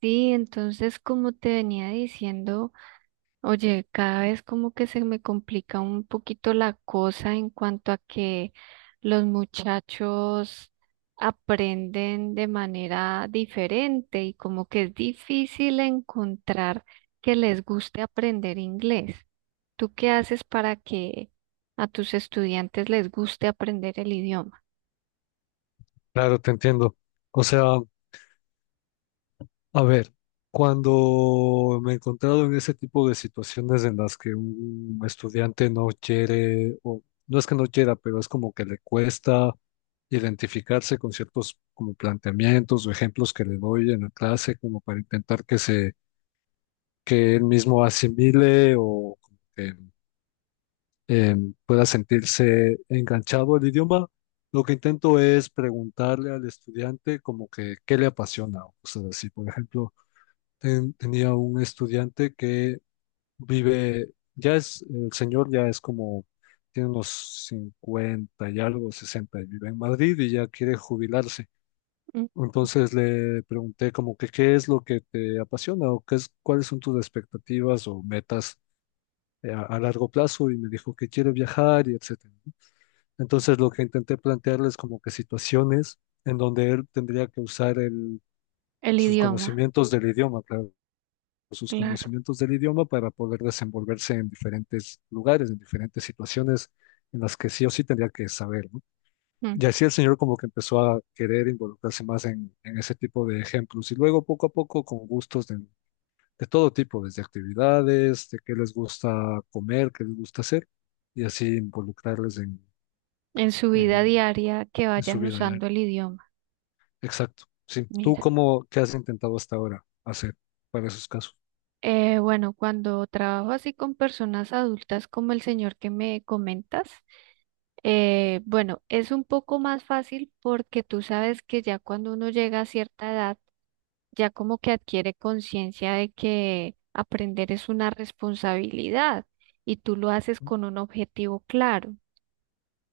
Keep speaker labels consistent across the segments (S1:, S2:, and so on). S1: Sí, entonces como te venía diciendo, oye, cada vez como que se me complica un poquito la cosa en cuanto a que los muchachos aprenden de manera diferente y como que es difícil encontrar que les guste aprender inglés. ¿Tú qué haces para que a tus estudiantes les guste aprender el idioma?
S2: Claro, te entiendo. O sea, a ver, cuando me he encontrado en ese tipo de situaciones en las que un estudiante no quiere, o no es que no quiera, pero es como que le cuesta identificarse con ciertos como planteamientos o ejemplos que le doy en la clase, como para intentar que se, que él mismo asimile o como que eh, pueda sentirse enganchado al idioma. Lo que intento es preguntarle al estudiante como que qué le apasiona o cosas así. Por ejemplo, tenía un estudiante que vive, ya es, el señor ya es como, tiene unos 50 y algo, 60, y vive en Madrid y ya quiere jubilarse.
S1: Mm.
S2: Entonces le pregunté como que qué es lo que te apasiona o qué es, cuáles son tus expectativas o metas a largo plazo y me dijo que quiere viajar y etcétera. Entonces lo que intenté plantearles como que situaciones en donde él tendría que usar
S1: El
S2: sus
S1: idioma,
S2: conocimientos del idioma, claro, sus
S1: claro.
S2: conocimientos del idioma para poder desenvolverse en diferentes lugares, en diferentes situaciones en las que sí o sí tendría que saber, ¿no?
S1: Mm.
S2: Y así el señor como que empezó a querer involucrarse más en ese tipo de ejemplos y luego poco a poco con gustos de todo tipo, desde actividades, de qué les gusta comer, qué les gusta hacer y así involucrarles
S1: En su vida
S2: en
S1: diaria que
S2: en su
S1: vayan
S2: vida diaria.
S1: usando el idioma.
S2: Exacto. Sí. ¿Tú
S1: Mira,
S2: cómo, qué has intentado hasta ahora hacer para esos casos?
S1: bueno, cuando trabajo así con personas adultas como el señor que me comentas, bueno, es un poco más fácil porque tú sabes que ya cuando uno llega a cierta edad, ya como que adquiere conciencia de que aprender es una responsabilidad y tú lo haces con un objetivo claro.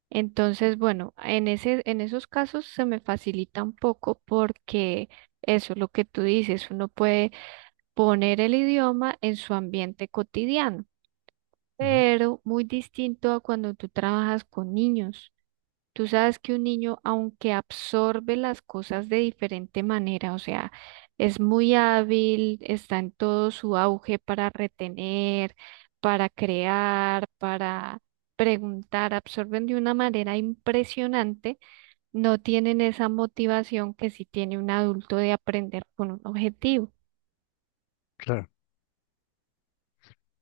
S1: Entonces, bueno, en esos casos se me facilita un poco porque eso, lo que tú dices, uno puede poner el idioma en su ambiente cotidiano,
S2: Ujú.
S1: pero muy distinto a cuando tú trabajas con niños. Tú sabes que un niño, aunque absorbe las cosas de diferente manera, o sea, es muy hábil, está en todo su auge para retener, para crear, para preguntar, absorben de una manera impresionante, no tienen esa motivación que sí tiene un adulto de aprender con un objetivo.
S2: Claro,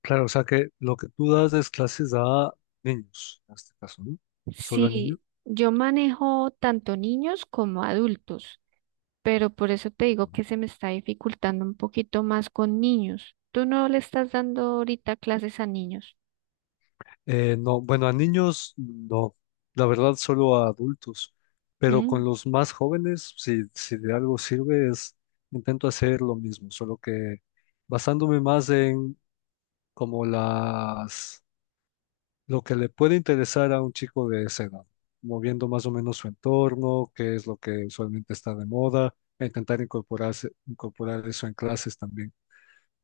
S2: claro, o sea que lo que tú das es clases a niños, en este caso, ¿no? Solo a niños.
S1: Sí, yo manejo tanto niños como adultos, pero por eso te digo
S2: Ujú.
S1: que se me está dificultando un poquito más con niños. ¿Tú no le estás dando ahorita clases a niños?
S2: No, bueno, a niños no, la verdad solo a adultos, pero
S1: Mm,
S2: con los más jóvenes, si de algo sirve, es intento hacer lo mismo, solo que basándome más en como las lo que le puede interesar a un chico de esa edad, moviendo más o menos su entorno, qué es lo que usualmente está de moda, e intentar incorporarse, incorporar eso en clases también.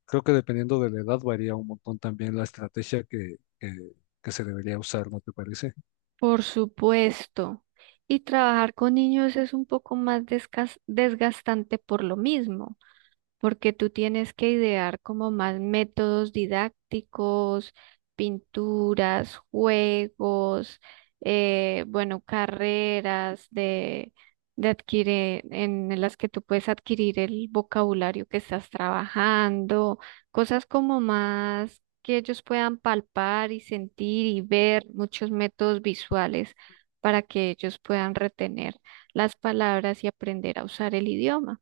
S2: Creo que dependiendo de la edad varía un montón también la estrategia que se debería usar, ¿no te parece?
S1: por supuesto. Y trabajar con niños es un poco más desgastante por lo mismo, porque tú tienes que idear como más métodos didácticos, pinturas, juegos, bueno, carreras de adquirir, en las que tú puedes adquirir el vocabulario que estás trabajando, cosas como más que ellos puedan palpar y sentir y ver muchos métodos visuales para que ellos puedan retener las palabras y aprender a usar el idioma.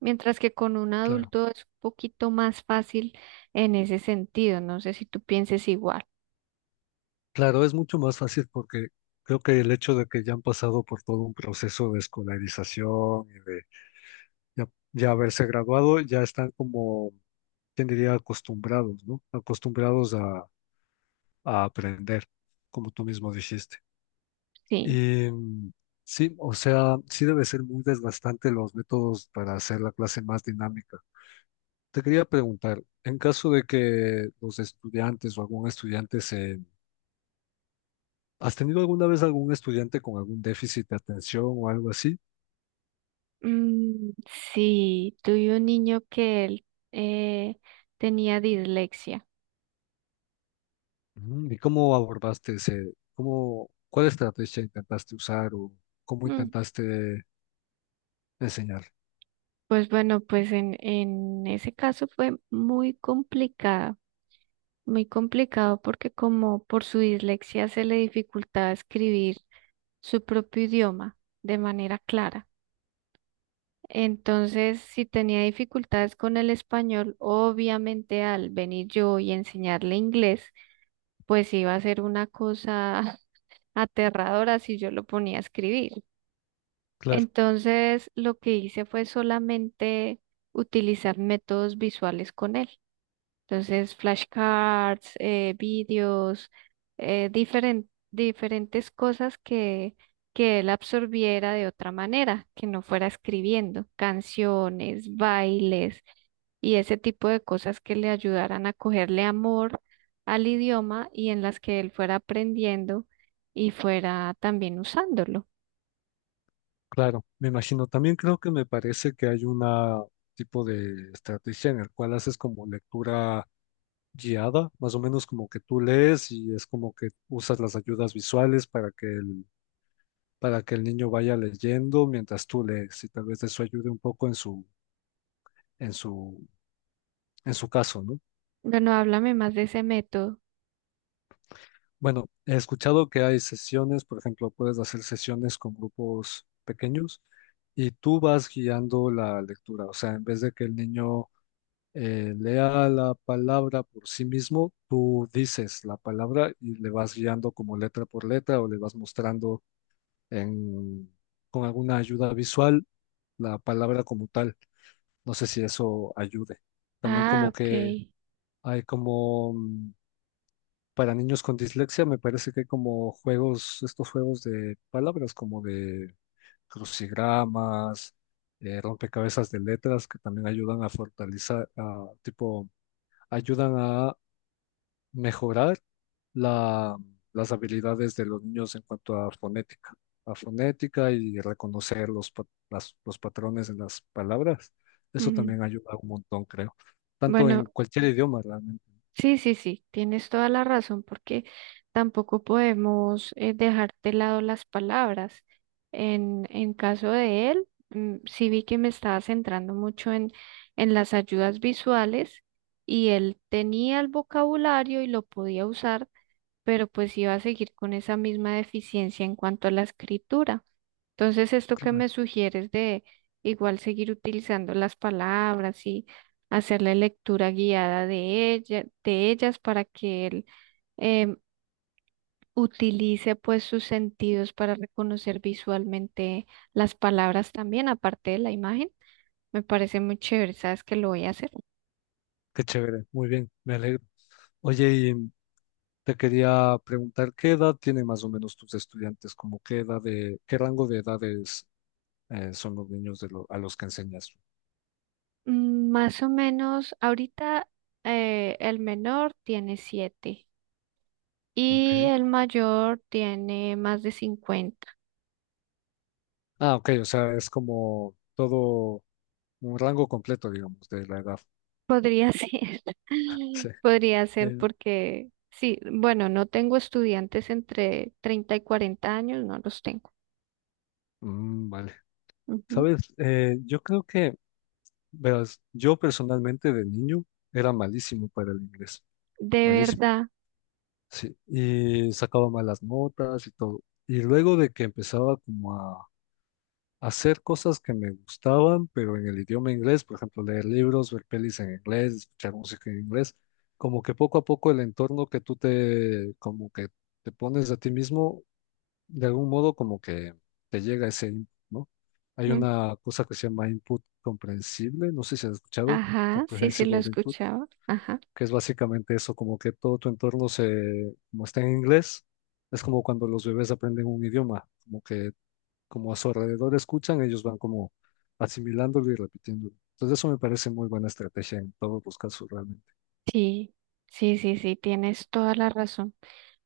S1: Mientras que con un
S2: Claro.
S1: adulto es un poquito más fácil en ese sentido. No sé si tú pienses igual.
S2: Claro, es mucho más fácil porque creo que el hecho de que ya han pasado por todo un proceso de escolarización y de ya, ya haberse graduado, ya están como, ¿quién diría?, acostumbrados, ¿no? Acostumbrados a aprender, como tú mismo dijiste.
S1: Sí.
S2: Y mm, sí, o sea, sí debe ser muy desgastante los métodos para hacer la clase más dinámica. Te quería preguntar, en caso de que los estudiantes o algún estudiante se. ¿Has tenido alguna vez algún estudiante con algún déficit de atención o algo así?
S1: Mm, sí, tuve un niño que él eh, tenía dislexia.
S2: Ujú. ¿Y cómo abordaste ese, cómo, cuál estrategia intentaste usar o cómo
S1: Mm.
S2: intentaste enseñar?
S1: Pues bueno, pues en ese caso fue muy complicado porque como por su dislexia se le dificultaba escribir su propio idioma de manera clara. Entonces, si tenía dificultades con el español, obviamente al venir yo y enseñarle inglés, pues iba a ser una cosa aterradora si yo lo ponía a escribir.
S2: Claro.
S1: Entonces, lo que hice fue solamente utilizar métodos visuales con él. Entonces, flashcards, vídeos, diferentes cosas que, él absorbiera de otra manera, que no fuera escribiendo, canciones, bailes y ese tipo de cosas que le ayudaran a cogerle amor al idioma y en las que él fuera aprendiendo y fuera también usándolo.
S2: Claro, me imagino. También creo que me parece que hay una tipo de estrategia en el cual haces como lectura guiada, más o menos como que tú lees y es como que usas las ayudas visuales para que el niño vaya leyendo mientras tú lees y tal vez eso ayude un poco en su, en su caso, ¿no?
S1: Bueno, háblame más de ese método.
S2: Bueno, he escuchado que hay sesiones, por ejemplo, puedes hacer sesiones con grupos pequeños y tú vas guiando la lectura, o sea, en vez de que el niño lea la palabra por sí mismo, tú dices la palabra y le vas guiando como letra por letra o le vas mostrando en- con alguna ayuda visual la palabra como tal. No sé si eso ayude. También
S1: Ah,
S2: como que
S1: ok.
S2: hay como para niños con dislexia, me parece que hay como juegos, estos juegos de palabras como de crucigramas. Rompecabezas de letras que también ayudan a fortalecer, a, tipo, ayudan a mejorar la- las habilidades de los niños en cuanto a fonética y reconocer los patrones en las palabras. Eso
S1: Ujú.
S2: también ayuda un montón, creo. Tanto
S1: Bueno.
S2: en cualquier idioma, realmente.
S1: Sí, sí, sí, tienes toda la razón porque tampoco podemos dejar de lado las palabras. En caso de él, mm, sí vi que me estaba centrando mucho en las ayudas visuales y él tenía el vocabulario y lo podía usar, pero pues iba a seguir con esa misma deficiencia en cuanto a la escritura. Entonces, esto que
S2: Claro.
S1: me sugieres de igual seguir utilizando las palabras y hacer la lectura guiada de ellas para que él em, utilice pues sus sentidos para reconocer visualmente las palabras también, aparte de la imagen, me parece muy chévere, sabes que lo voy a hacer.
S2: Qué chévere, muy bien, me alegro. Oye, y te quería preguntar, ¿qué edad tienen más o menos tus estudiantes? ¿Como qué edad de, qué rango de edades son los niños de a los que enseñas?
S1: Mm. Más o menos, ahorita el menor tiene 7
S2: Ok.
S1: y el mayor tiene más de 50.
S2: Ah, ok, o sea, es como todo un rango completo, digamos, de la edad.
S1: Podría ser,
S2: Sí.
S1: podría ser
S2: Eh,
S1: porque, sí, bueno, no tengo estudiantes entre 30 y 40 años, no los tengo.
S2: vale.
S1: Ujú.
S2: Sabes, yo creo que, verás, yo personalmente de niño era malísimo para el inglés,
S1: De
S2: malísimo,
S1: verdad.
S2: sí, y sacaba malas notas y todo. Y luego de que empezaba como a hacer cosas que me gustaban, pero en el idioma inglés, por ejemplo, leer libros, ver pelis en inglés, escuchar música en inglés, como que poco a poco el entorno que tú te, como que te pones a ti mismo de algún modo como que te llega ese input, ¿no? Hay
S1: Mm,
S2: una cosa que se llama input comprensible, no sé si has escuchado,
S1: ajá, sí, sí
S2: comprehensible
S1: lo
S2: input,
S1: escuchaba. Ajá.
S2: que es básicamente eso, como que todo tu entorno se, como está en inglés, es como cuando los bebés aprenden un idioma, como que como a su alrededor escuchan, ellos van como asimilándolo y repitiéndolo. Entonces eso me parece muy buena estrategia en todos los casos realmente.
S1: Sí, sí, sí, sí, tienes toda la razón.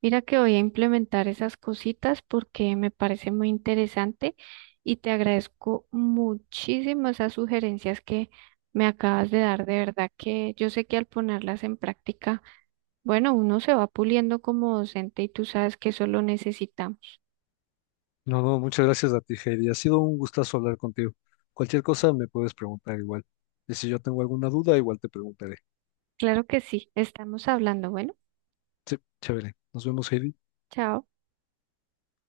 S1: Mira que voy a implementar esas cositas porque me parece muy interesante y te agradezco muchísimo esas sugerencias que me acabas de dar. De verdad que yo sé que al ponerlas en práctica, bueno, uno se va puliendo como docente y tú sabes que eso lo necesitamos.
S2: No, no, muchas gracias a ti, Heidi. Ha sido un gustazo hablar contigo. Cualquier cosa me puedes preguntar igual. Y si yo tengo alguna duda, igual te preguntaré.
S1: Claro que sí, estamos hablando. Bueno,
S2: Sí, chévere. Nos vemos, Heidi.
S1: chao.